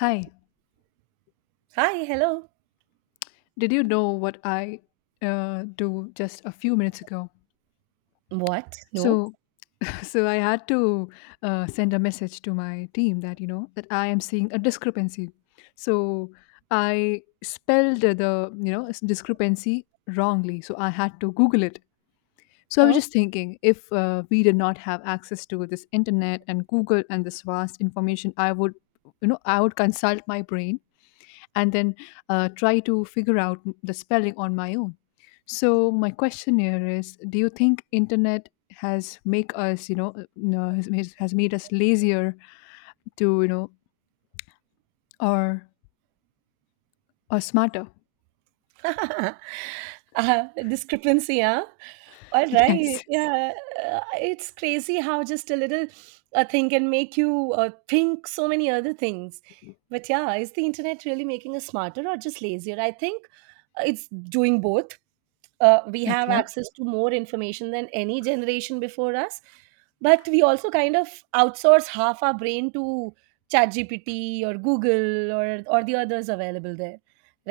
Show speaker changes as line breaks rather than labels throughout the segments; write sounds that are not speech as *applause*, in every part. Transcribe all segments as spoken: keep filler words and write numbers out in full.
Hi,
Hi, hello.
did you know what I uh, do just a few minutes ago?
What? No?
So, *laughs* so I had to uh, send a message to my team that you know that I am seeing a discrepancy. So I spelled the you know s- discrepancy wrongly. So I had to Google it. So I was
Oh.
just thinking, if uh, we did not have access to this internet and Google and this vast information, I would you know I would consult my brain and then uh, try to figure out the spelling on my own. So my question here is, do you think internet has make us you know uh, no, has made, has made us lazier, to you know or or smarter?
*laughs* Uh, discrepancy, huh? All
*laughs*
right.
Yes.
Yeah. uh, It's crazy how just a little uh, thing can make you uh, think so many other things. But yeah, is the internet really making us smarter or just lazier? I think uh, it's doing both. Uh, we have
Okay,
access to more information than any generation before us, but we also kind of outsource half our brain to ChatGPT or Google, or or the others available there,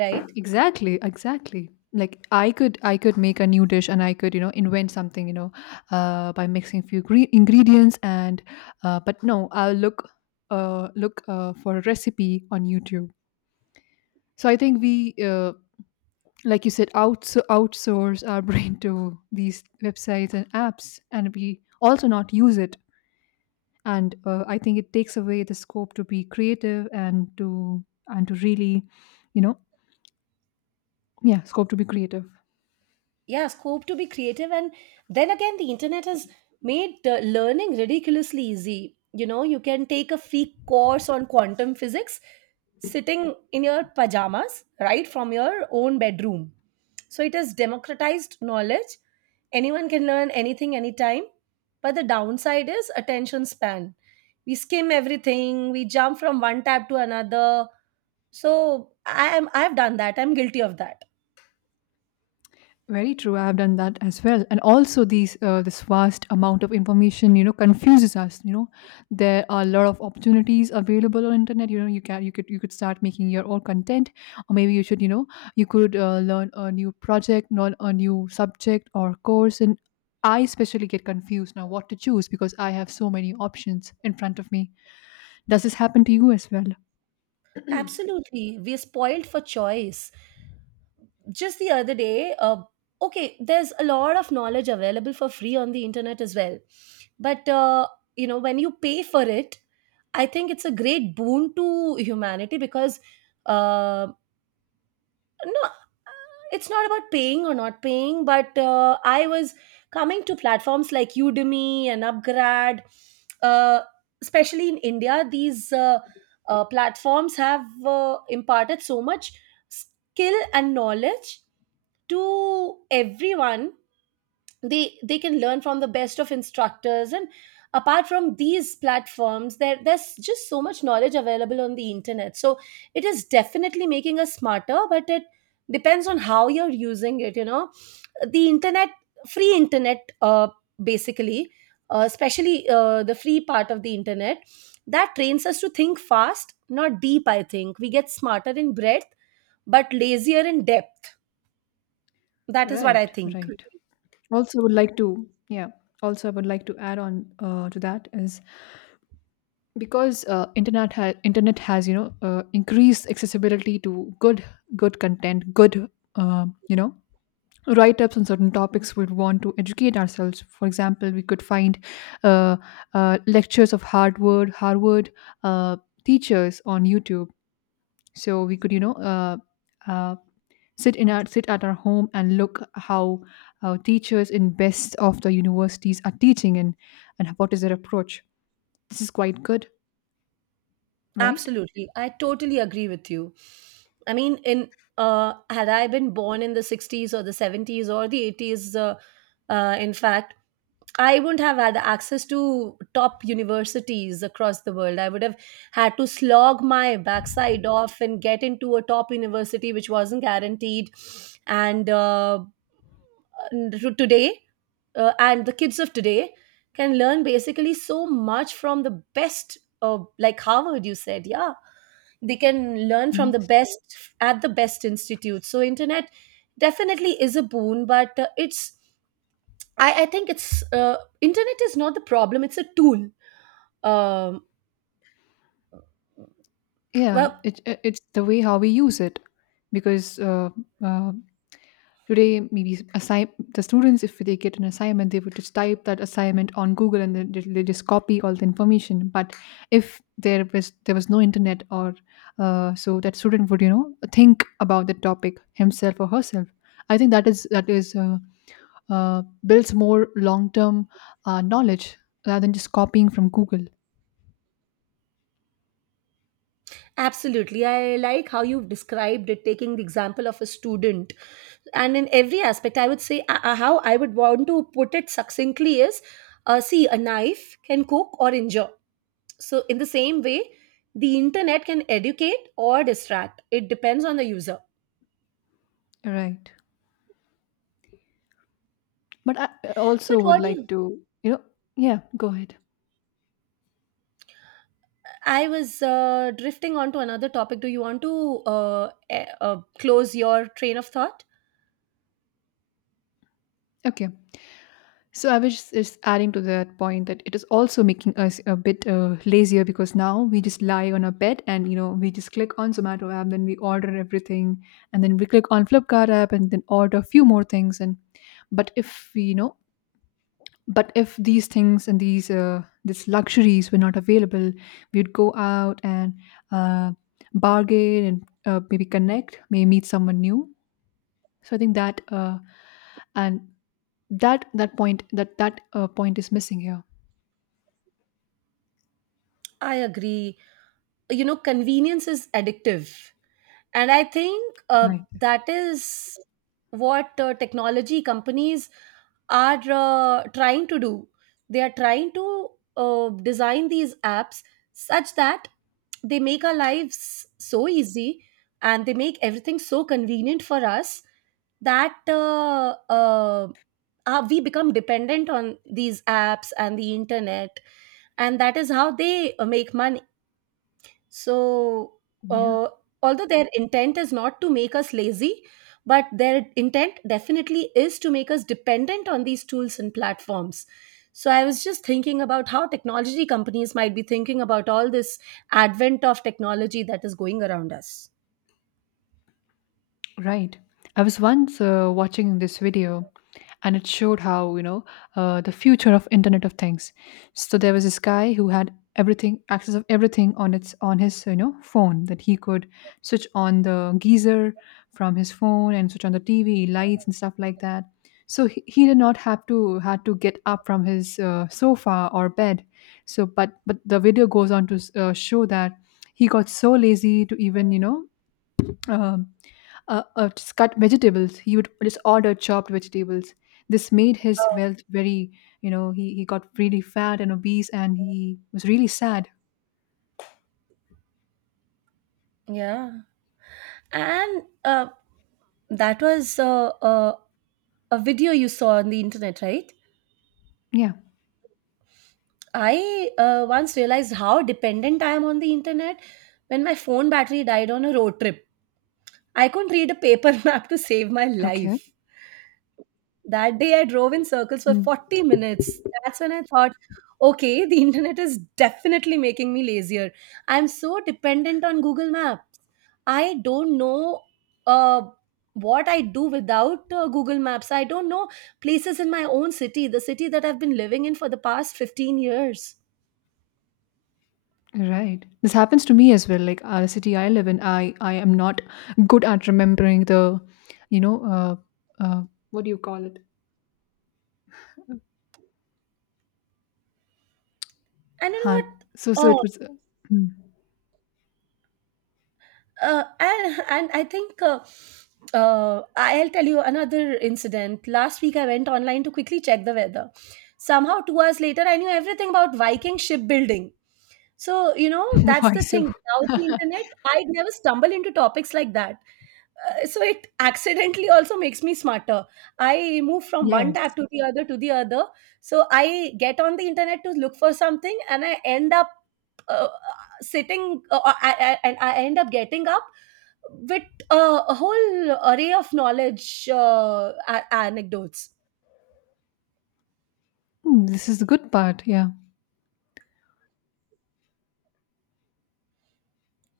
right?
exactly, exactly. Like i could i could make a new dish and I could, you know, invent something, you know uh, by mixing few gre- ingredients. And uh, but no, I'll look uh, look uh, for a recipe on YouTube. So I think we uh, like you said, outs outsource our *laughs* brain to these websites and apps, and we also not use it. And uh, I think it takes away the scope to be creative and to and to really, you know, yeah, scope to be creative.
Yeah, scope to be creative. And then again, the internet has made uh, learning ridiculously easy. You know, you can take a free course on quantum physics sitting in your pajamas right from your own bedroom. So it has democratized knowledge. Anyone can learn anything anytime. But the downside is attention span. We skim everything, we jump from one tab to another. So i am I've done that, I'm guilty of that.
Very true. I have done that as well, and also these uh, this vast amount of information, you know, confuses us. You know, there are a lot of opportunities available on internet. You know, you can, you could you could start making your own content, or maybe you should, you know, you could uh, learn a new project, learn a new subject or course. And I especially get confused now what to choose because I have so many options in front of me. Does this happen to you as well?
Absolutely. We're spoiled for choice. Just the other day, uh, okay, there's a lot of knowledge available for free on the internet as well. But, uh, you know, when you pay for it, I think it's a great boon to humanity because, uh, no uh, it's not about paying or not paying, but uh, I was coming to platforms like Udemy and UpGrad, uh, especially in India. These uh, uh, platforms have uh, imparted so much skill and knowledge to everyone. They they can learn from the best of instructors, and apart from these platforms, there there's just so much knowledge available on the internet. So it is definitely making us smarter, but it depends on how you're using it, you know. The internet free internet uh, basically uh, especially uh, The free part of the internet that trains us to think fast, not deep. I think we get smarter in breadth but lazier in depth. That is what I
Right,
think.
right. Also would like to, yeah, also I would like to add on uh, to that is, because uh, internet ha- internet has, you know, uh, increased accessibility to good good content, good uh, you know, write ups on certain topics we'd want to educate ourselves. For example, we could find uh, uh, lectures of harvard harvard uh, teachers on YouTube. So we could, you know, uh, uh, sit in our sit at our home and look how uh, teachers in best of the universities are teaching, and and what is their approach. This is quite good, right?
Absolutely. I totally agree with you. I mean, in uh, had I been born in the sixties or the seventies or the eighties, uh, uh, in fact, I wouldn't have had access to top universities across the world. I would have had to slog my backside off and get into a top university, which wasn't guaranteed. And uh, to- today, uh, and the kids of today can learn basically so much from the best, uh, like Harvard, you said, yeah. They can learn
Mhm.
from the best at the best institute. So, internet definitely is a boon, but uh, it's I, I think it's uh, internet is not the problem, it's a tool. um,
Yeah,
well,
it, it it's the way how we use it, because uh, uh, today maybe assign the students, if they get an assignment, they would just type that assignment on Google and then they, they just copy all the information. But if there was there was no internet, or uh, so that student would, you know, think about the topic himself or herself. I think that is that is uh, uh, builds more long term uh, knowledge rather than just copying from Google.
absolutely. I like how you've described it, taking the example of a student. And in every aspect, I would say, uh, uh, how I would want to put it succinctly is, uh, see, a knife can cook or injure. So in the same way, the internet can educate or distract. It depends on the user.
Right. But I
But
also would
what do you—
like to, you know, yeah, go ahead.
I was uh, drifting on to another topic. Do you want to uh, eh, uh, close your train of thought?
Okay. So I was just just adding to that point that it is also making us a bit uh, lazier because now we just lie on our bed and, you know, we just click on Zomato app, then we order everything, and then we click on Flipkart app and then order a few more things. And but if we, you know, but if these things and these uh, these luxuries were not available, we'd go out and uh, bargain and, uh, maybe connect, maybe meet someone new. So I think that uh, and that that point that that uh, point is missing here.
I agree. You know, convenience is addictive. And I think uh,
Right.
that is what uh, technology companies are uh, trying to do. They are trying to uh, design these apps such that they make our lives so easy and they make everything so convenient for us that uh, uh, uh, we become dependent on these apps and the internet. And that is how they uh, make money. So,
Yeah.
uh, although their intent is not to make us lazy, but their intent definitely is to make us dependent on these tools and platforms. So, I was just thinking about how technology companies might be thinking about all this advent of technology that is going around us.
Right. I was once uh, watching this video, and it showed how, you know, uh, the future of Internet of Things. So there was this guy who had everything, access of everything on its on his, you know, phone, that he could switch on the geyser from his phone and switch on the T V, lights and stuff like that. So he, he did not have to had to get up from his uh, sofa or bed. So but but the video goes on to uh, show that he got so lazy to even, you know, um, uh, uh, just cut vegetables. He would just order chopped vegetables. This made his
Oh.
wealth very, you know, he, he got really fat and obese and he was really sad.
Yeah. And uh, that was uh, uh, a video you saw on the internet, right?
Yeah.
I uh, once realized how dependent I am on the internet when my phone battery died on a road trip. I couldn't read a paper *laughs* map to save my
Okay.
life. That day I drove in circles for
Mm.
forty minutes. That's when I thought, okay, the internet is definitely making me lazier. I'm so dependent on Google Maps. I don't know uh, what I do without uh, Google Maps. I don't know places in my own city, the city that I've been living in for the past fifteen years.
Right. This happens to me as well. Like uh, the city I live in, I, I am not good at remembering the, you know, uh, uh, what do you call it?
And you know
Huh. So, so
what?
it
Uh,
was, hmm.
uh, and, and I think uh, uh, I'll tell you another incident. Last week, I went online to quickly check the weather. Somehow, two hours later, I knew everything about Viking shipbuilding. So, you know,
*laughs*
that's
Why
the
so?
thing. Without the internet, I'd never stumble into topics like that. Uh, so it accidentally also makes me smarter. I move from one tab
Yes.
to the other to the other. So I get on the internet to look for something and I end up. uh, Sitting uh, uh, I, I, and I end up getting up with uh, a whole array of knowledge, uh, a- anecdotes.
Hmm, this is the good part. Yeah.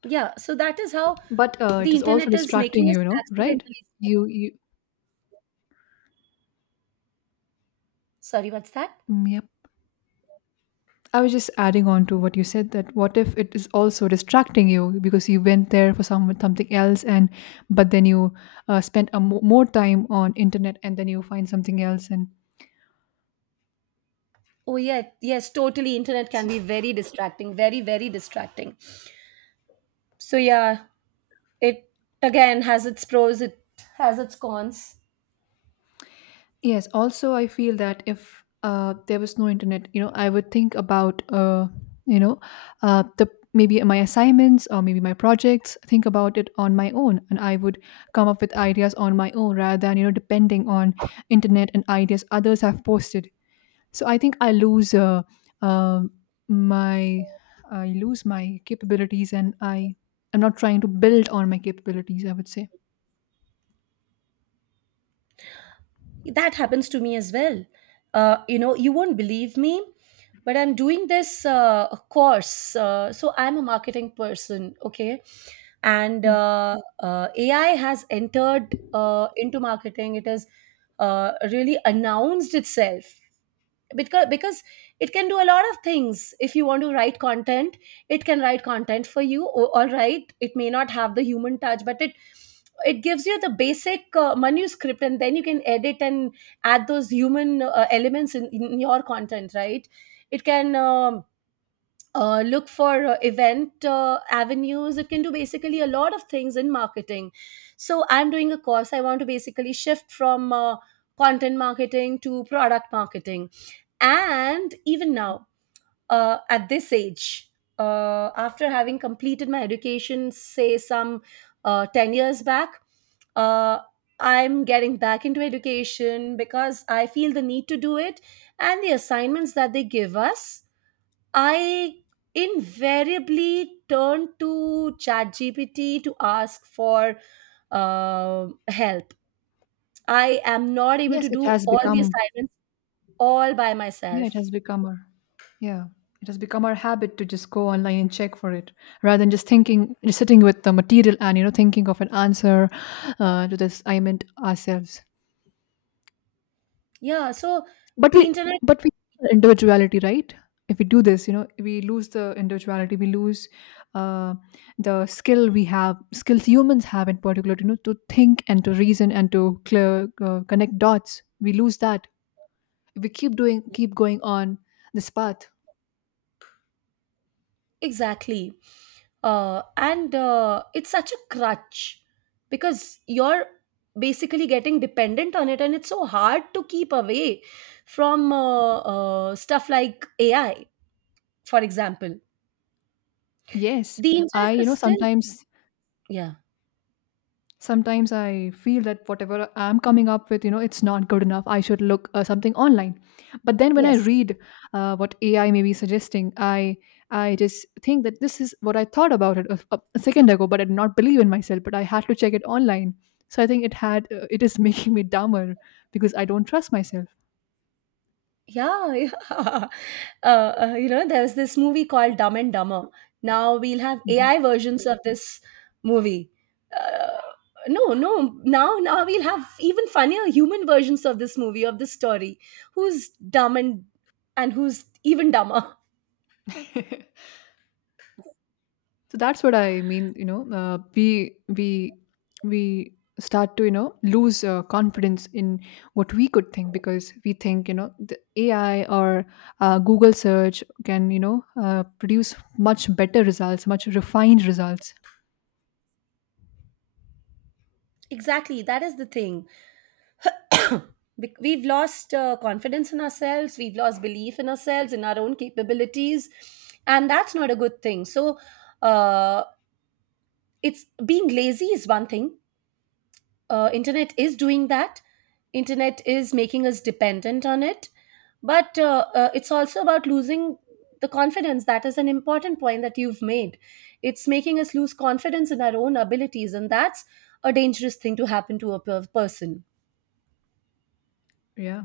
Yeah, so that is how
But uh, it
the
is also
internet is
distracting,
making us
you know, right?
accidentally
You,
smarter.
you,
Sorry, what's that?
mm, yep. I was just adding on to what you said, that what if it is also distracting you because you went there for some something else? And but then you uh, spent a mo- more time on internet and then you find something else, and
Oh yeah, yes, totally. Internet can
S-.
be very distracting, very very distracting. So yeah, it again has its pros, it has its cons.
Yes, also I feel that, if uh, there was no internet, you know, I would think about uh, you know uh, the maybe my assignments or maybe my projects, think about it on my own, and I would come up with ideas on my own rather than, you know, depending on internet and ideas others have posted. So I think I lose uh, uh, my I lose my capabilities, and I am not trying to build on my capabilities, I would say.
That happens to me as well. Uh, you know, you won't believe me, but I'm doing this uh, course, uh, so I'm a marketing person, okay? And
Hmm.
uh, uh, AI has entered uh, into marketing. It has uh, really announced itself, because because it can do a lot of things. If you want to write content, it can write content for you. O- all right, it may not have the human touch, but it it gives you the basic uh, manuscript, and then you can edit and add those human uh, elements in, in your content, right? It can um, uh, look for uh, event uh, avenues. It can do basically a lot of things in marketing. So I'm doing a course. I want to basically shift from uh, content marketing to product marketing. And even now, uh, at this age, uh, after having completed my education say some uh, ten years back, uh, I'm getting back into education because I feel the need to do it. And the assignments that they give us, I invariably turn to ChatGPT to ask for uh, help. I am not able
Yes,
to
it
do
has
all the
become,
assignments all by
yeah, it
myself.
has become our, yeah, it has become our habit to just go online and check for it rather than just thinking, just sitting with the material and, you know, thinking of an answer uh, to this. I meant ourselves.
Yeah, so
But
the
we,
internet,
but we lose our individuality, right? If we do this, you know, we lose the individuality, we lose uh, the skill we have, skills humans have in particular, you know, to think and to reason and to clear, uh, connect dots. We lose that. We keep doing, keep going on this path.
exactly. Uh, and uh, it's such a crutch because you're basically getting dependent on it, and it's so hard to keep away from uh, uh, stuff like A I, for example.
Yes,
The internet
I, you
was
know,
still,
sometimes,
yeah,
sometimes I feel that whatever I'm coming up with, you know, it's not good enough, I should look uh, something online. But then when I
yes.
read uh, what AI may be suggesting, i I just think that this is what I thought about it a, a a second ago, but I did not believe in myself, but I had to check it online. So I think it had uh, it is *laughs* making me dumber because I don't trust myself.
Yeah, *laughs* yeah. Uh, uh, you know, there was this movie called Dumb and Dumber. Now we'll have
Mhm.
A I versions of this movie. Uh, no, no. Now, now we'll have even funnier human versions of this movie of this story. Who's dumb and and who's even dumber?
*laughs* So that's what I mean. You know, uh, we we we start to, you know, lose uh, confidence in what we could think, because we think, you know, the A I or uh, Google search can, you know, uh, produce much better results, much refined results.
Exactly. That is the thing. *coughs* Bec- We've lost uh, confidence in ourselves. We've lost belief in ourselves, in our own capabilities, and that's not a good thing. So, uh, it's, being lazy is one thing, uh, internet is doing that, internet is making us dependent on it. But uh, uh, it's also about losing the confidence. That is an important point that you've made. It's making us lose confidence in our own abilities, and that's a dangerous thing to happen to a per- person.
Yeah,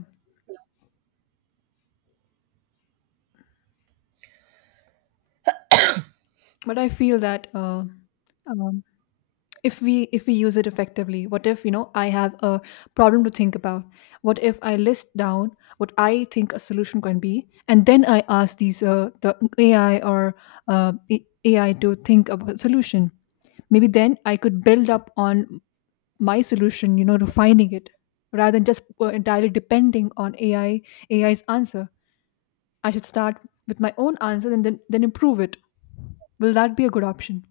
but I feel that. Uh, um, if we if we use it effectively, what if, you know, I have a problem to think about, what if I list down what I think a solution can be, and then I ask these uh, the ai or uh, the AI to think of a solution? Maybe then I could build up on my solution, you know, refining it, rather than just uh, entirely depending on ai AI's answer. I should start with my own answer and then then improve it. Will that be a good option?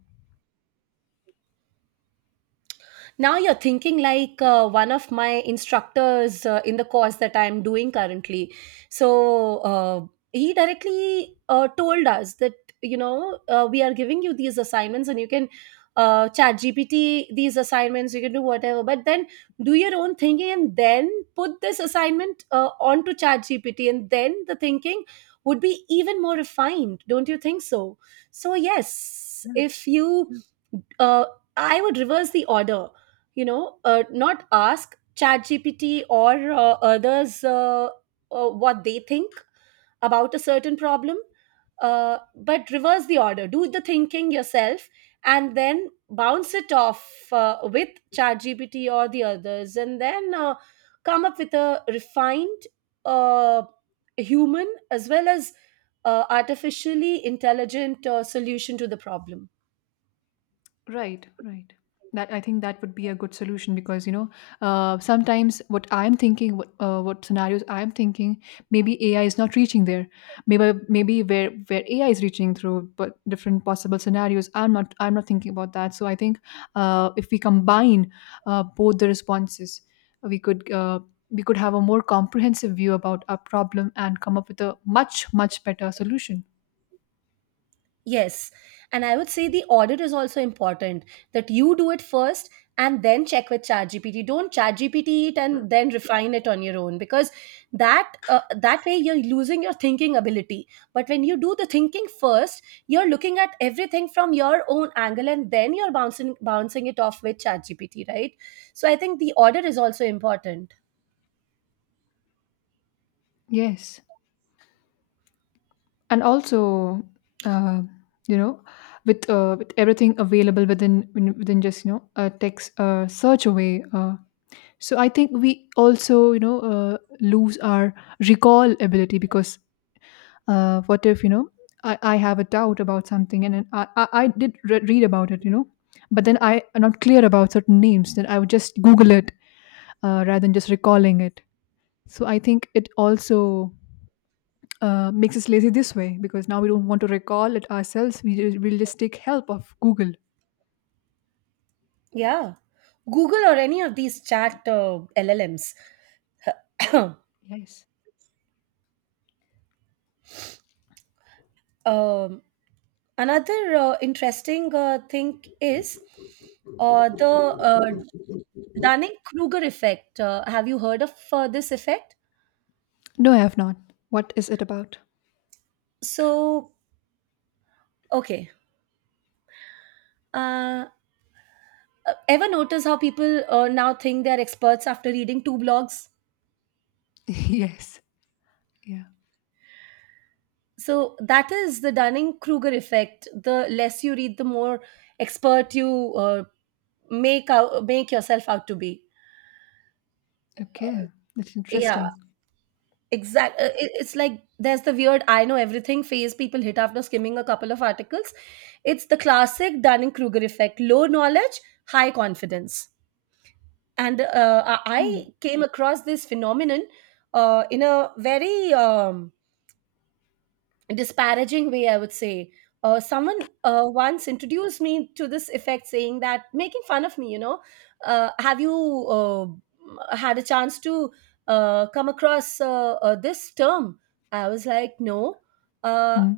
Now you're thinking like uh, one of my instructors uh, in the course that I'm doing currently. So uh, he directly uh, told us that, you know, uh, we are giving you these assignments and you can uh, chat gpt these assignments, you can do whatever, but then do your own thinking and then put this assignment uh, onto chat gpt and then the thinking would be even more refined. Don't you think so? So yes, if you uh, I would reverse the order. You know, uh, not ask ChatGPT or uh, others uh, uh, what they think about a certain problem, uh, but reverse the order. Do the thinking yourself and then bounce it off uh, with ChatGPT or the others, and then uh, come up with a refined uh, human as well as uh, artificially intelligent uh, solution to the problem.
Right, right. That I think that would be a good solution because, you know, uh, sometimes what I'm thinking, what uh, what scenarios I'm thinking, maybe A I is not reaching there. Maybe maybe where where A I is reaching through, but different possible scenarios I'm not I'm not thinking about that. So I think, uh, if we combine uh, both the responses, we could uh, we could have a more comprehensive view about our problem and come up with a much much better solution.
Yes. And I would say the audit is also important, that you do it first and then check with ChatGPT. Don't ChatGPT it and then refine it on your own, because that uh, that way you're losing your thinking ability. But when you do the thinking first, you're looking at everything from your own angle, and then you're bouncing bouncing it off with ChatGPT, right? So I think the audit is also important.
Yes. And also, uh, you know, with uh, with everything available within within within just, you know, a text uh, search away. Uh, so I think we also, you know, uh, lose our recall ability. Because uh, what if, you know, I, I have a doubt about something and then I I, I did re- read about it, you know, but then I am not clear about certain names. Then I would just Google it uh, rather than just recalling it. So I think it also uh, makes us lazy this way because now we don't want to recall it ourselves. We ju- we'll just take help of Google.
Yeah. Google or any of these chat uh, L L Ms. *coughs*
Yes.
*clears throat* um, Another uh, interesting uh, thing is uh, the uh, Dunning Kruger effect. Uh, have you heard of uh, this effect?
No, I have not. What is it about?
So, okay. Uh, Ever notice how people uh, now think they're experts after reading two blogs?
*laughs* Yes. Yeah.
So, that is the Dunning Kruger effect. The less you read, the more expert you uh, make, out, make yourself out to be.
Okay, that's
Yeah.
interesting.
Exact uh, it- it's like there's the weird I know everything phase people hit after skimming a couple of articles. It's the classic Dunning-Kruger effect. Low knowledge, high confidence. And uh, i I
Hmm.
came across this phenomenon uh, in a very um, disparaging way, I would say. Uh, someone uh, once introduced me to this effect, saying that making fun of me, you know, uh, have you uh, had a chance to uh, come across uh, uh, this term? I was like, no. Uh,
Hmm.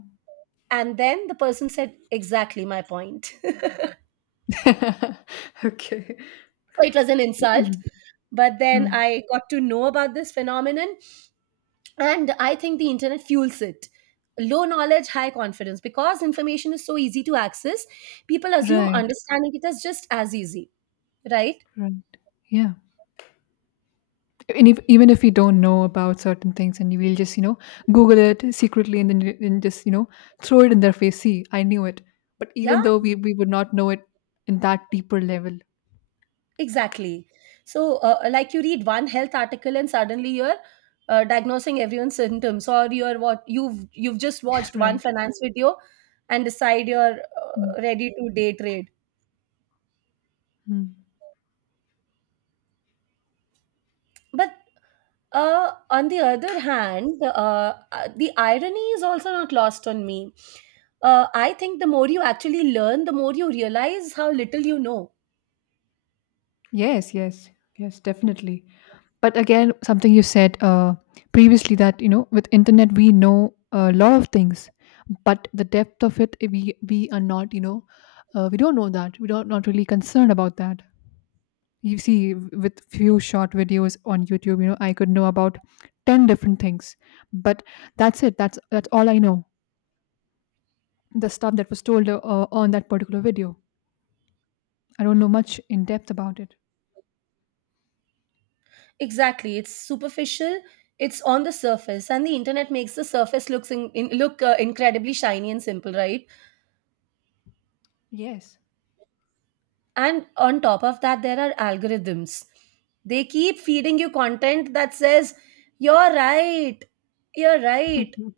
and then the person said exactly my point. *laughs* So
*laughs* Okay.
it was an insult.
Hmm.
But then
Hmm.
I got to know about this phenomenon, and I think the internet fuels it. Low knowledge, high confidence, because information is so easy to access, people assume
Right.
understanding it is just as easy, right?
Right. Yeah. And if, even if we don't know about certain things, and we'll just, you know, Google it secretly, and then you- and just, you know, throw it in their face. See, I knew it. But
Yeah,
even though we we would not know it in that deeper level,
exactly. So uh, like you read one health article and suddenly you're uh, diagnosing everyone's symptoms. Or you're, what, you've you've just
*laughs*
watched one
right?
finance video and decide you're
Hmm.
uh, ready to day trade.
Mm.
But uh, on the other hand, uh, uh, the irony is also not lost on me. Uh, I think the more you actually learn, the more you realize how little you know.
Yes, yes, yes, definitely. But again, something you said uh, previously that you know, with internet, we know a lot of things, but the depth of it, eh, we we are not, you know, uh, we don't know that. We don't not really concerned about that. You see, with few short videos on YouTube, you know, I could know about ten different things, but that's it. That's that's all I know. The stuff that was told uh, on that particular video. I don't know much in depth about it.
Exactly, it's superficial. It's on the surface, and the internet makes the surface looks in, in, look uh, incredibly shiny and simple, right?
Yes.
And on top of that, there are algorithms. They keep feeding you content that says, "You're right. You're right."
*laughs*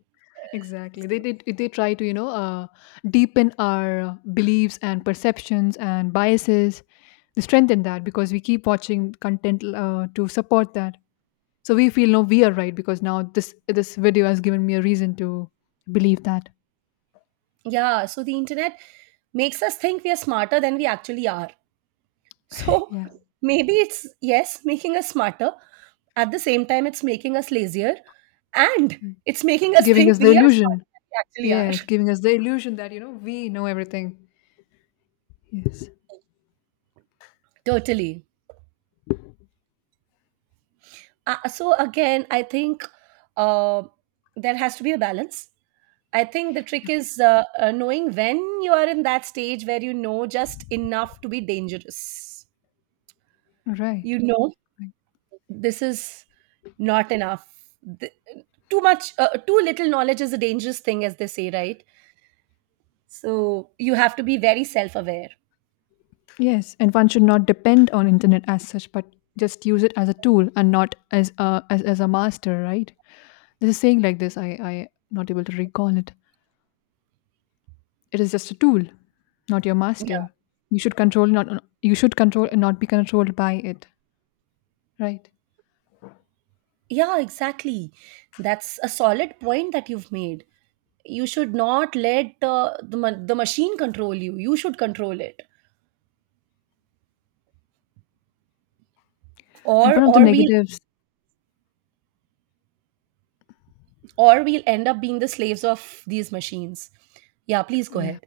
Exactly. They did. They they try to you know uh, deepen our uh, beliefs and perceptions and biases. They strengthen that because we keep watching content uh, to support that. So we feel no, we are right because now this this video has given me a reason to believe that.
Yeah, so the internet makes us think we are smarter than we actually are. *laughs* So
Yeah,
maybe it's, yes, making us smarter. At the same time, it's making us lazier, and it's making us
giving
think
us the
we are
illusion.
smarter than we actually
Yes,
are.
giving
*laughs*
us the illusion that you know we know everything. Yes.
Totally. Uh, so again, I think uh, there has to be a balance. I think the trick is uh, uh, knowing when you are in that stage where you know just enough to be dangerous.
Right.
You know, this is not enough. Th- Too much, uh, too little knowledge is a dangerous thing, as they say, right? So you have to be very self aware.
Yes, and one should not depend on internet as such, but just use it as a tool and not as a as, as a master, right? There's a saying like this. I I not able to recall it. It is just a tool, not your
Yeah,
master. You should control not you should control and not be controlled by it, right?
yeah, exactly. That's a solid point that you've made. You should not let uh, the ma- the machine control you. You should control it,
And
or
one of the
or we will,
negatives,
or we'll end up being the slaves of these machines. Yeah, please go
yeah.
ahead.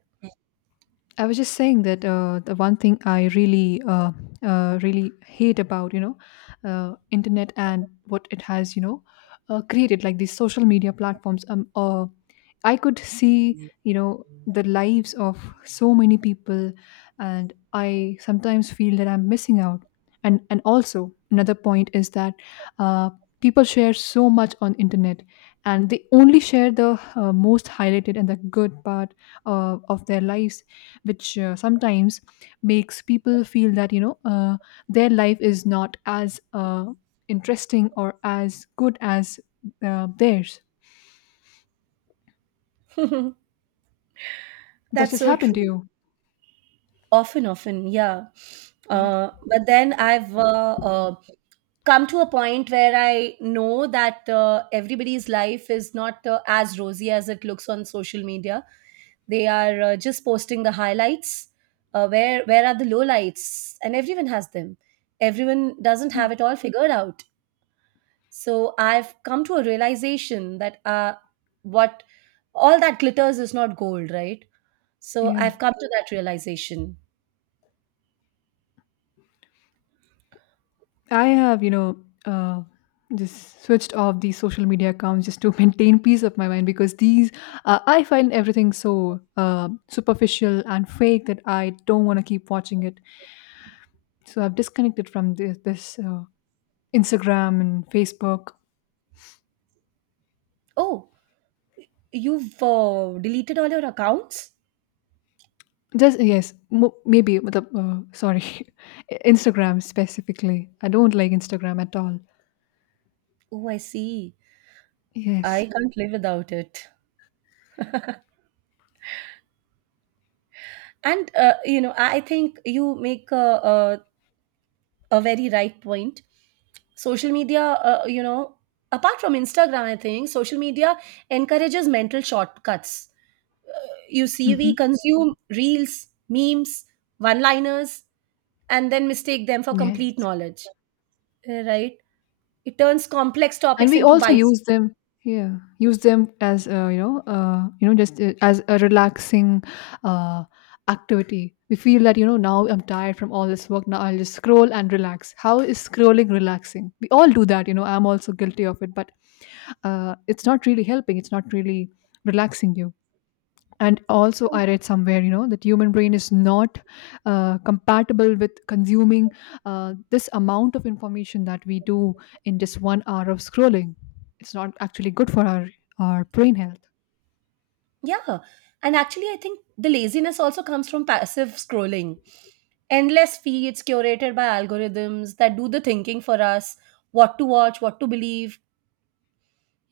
I was just saying that uh, the one thing I really, uh, uh, really hate about you know, uh, internet and what it has you know, uh, created like these social media platforms. Um, uh, I could see you know the lives of so many people, and I sometimes feel that I'm missing out. And and also another point is that uh, people share so much on internet, and they only share the uh, most highlighted and the good part uh, of their lives which uh, sometimes makes people feel that you know uh, their life is not as uh, interesting or as good as uh, theirs.
*laughs*
Does
That's
this
so
happen to
true.
you?
Often, often, yeah.
Yeah,
Uh, but then I've uh, uh, come to a point where I know that uh, everybody's life is not uh, as rosy as it looks on social media. They are uh, just posting the highlights. Uh, where where are the lowlights? And everyone has them. Everyone doesn't
yeah,
have it all figured out. So I've come to a realization that, uh, what all that glitters is not gold, right? So
yeah.
I've come to that realization.
I have you know uh, just switched off these social media accounts just to *laughs* maintain peace of my mind because these uh, I find everything so uh, superficial and fake that I don't want to keep watching it. So I've disconnected from this, this uh, Instagram and Facebook.
Oh, you've uh, deleted all your accounts?
Just yes, mo- maybe. But the- Uh, sorry, *laughs* Instagram specifically. I don't like Instagram at all.
Oh, I see.
Yes.
I can't live without it. And uh, you know, I I think you make a, a, a very right point. Social media, uh, you know, apart from Instagram, I think social media encourages mental shortcuts. You see, we
Hmm.
consume reels, memes, one-liners, and then mistake them for complete
Yes.
knowledge. Right? It turns complex
And
topics
we
into
also
bite.
use them. Yeah, use them as uh, you know, uh, you know, just uh, as a relaxing uh, activity. We feel that you know now I'm tired from all this work. Now I'll just scroll and relax. How is scrolling relaxing? We all do that. You know, I'm also guilty of it, but uh, it's not really helping. It's not really relaxing you. And also I read somewhere you know that human brain is not uh, compatible with consuming uh, this amount of information that we do in just one hour of scrolling. It's not actually good for our our brain health.
Yeah. And actually, I think the laziness also comes from passive scrolling. Endless feeds curated by algorithms that do the thinking for us, what to watch, what to believe.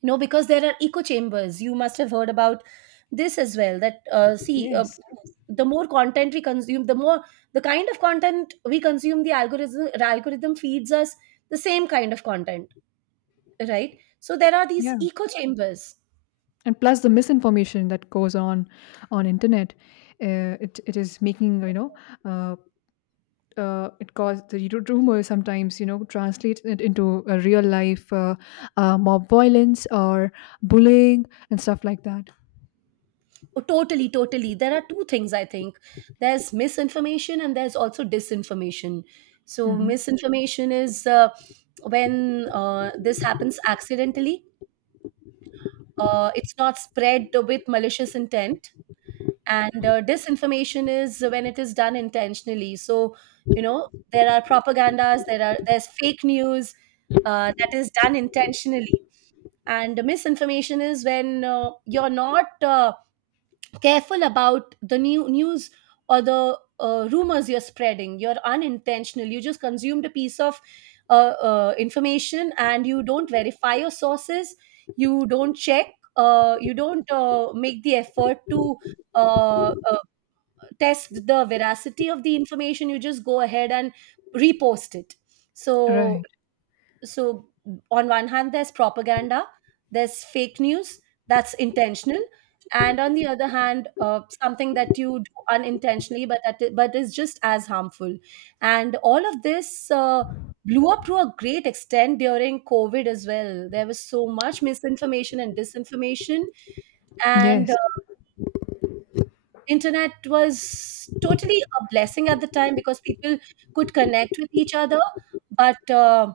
You know, because there are echo chambers. You must have heard about this as well. That, uh, see, uh,
Yes.
the more content we consume, the more, the kind of content we consume, the algorithm, algorithm feeds us the same kind of content, right? So there are these
Yeah.
echo chambers.
And plus the misinformation that goes on on internet, uh, it, it is making you know uh, uh, it cause the ru- rumors sometimes you know translate it into a real life uh, uh, mob violence or bullying and stuff like that.
Oh, totally, totally. There are two things, I think. There's misinformation and there's also disinformation. So,
Mhm.
misinformation is uh, when uh, this happens accidentally, uh, it's not spread with malicious intent. And uh, disinformation is when it is done intentionally. So, you know, there are propagandas, there are, there's fake news uh, that is done intentionally. And misinformation is when uh, you're not uh, careful about the new news or the uh, rumors you're spreading. You're unintentional. You just consumed a piece of uh, uh, information and you don't verify your sources, you don't check, uh, you don't uh, make the effort to uh, uh, test the veracity of the information. You just go ahead and repost it. So
Right.
so, on one hand there's propaganda, there's fake news, that's intentional. And on the other hand, uh, something that you do unintentionally, but that, but is just as harmful. And all of this uh, blew up to a great extent during COVID as well. There was so much misinformation and disinformation. And uh,
Yes.
internet was totally a blessing at the time because people could connect with each other. But uh,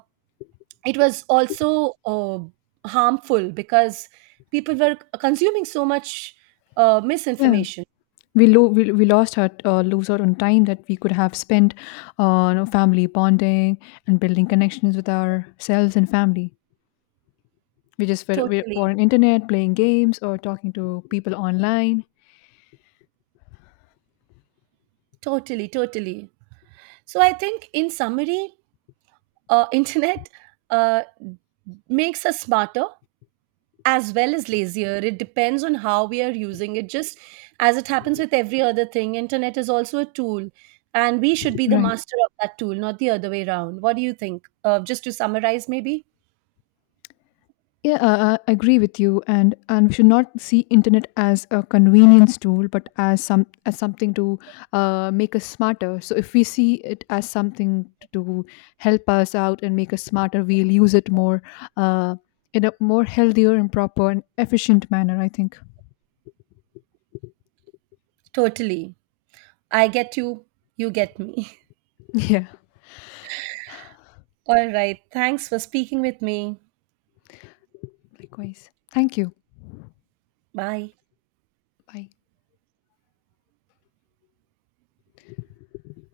it was also uh, harmful because people were consuming so much uh,
Yeah.
misinformation.
We lo- we, we lost out uh, lose out on time that we could have spent on family bonding and building connections with ourselves and family. We just were, we
Totally,
were on internet playing games or talking to people online.
totally, totally. So I think in summary, uh, *laughs* internet uh, makes us smarter as well as lazier. It depends on how we are using it. Just as it happens with every other thing, internet is also a tool, and we should be the
Right.
master of that tool, not the other way around. What do you think, uh, just to summarize maybe?
Yeah, uh, uh, I agree with you, and and we should not see internet as a convenience tool, but as some as something to uh, make us smarter. So if we see it as something to help us out and make us smarter, we'll use it more uh, in a more healthier and proper and efficient manner. I think.
Totally. I get you, you get me.
Yeah,
*laughs* All right. Thanks for speaking with me.
likewise. Thank you.
Bye.
Bye.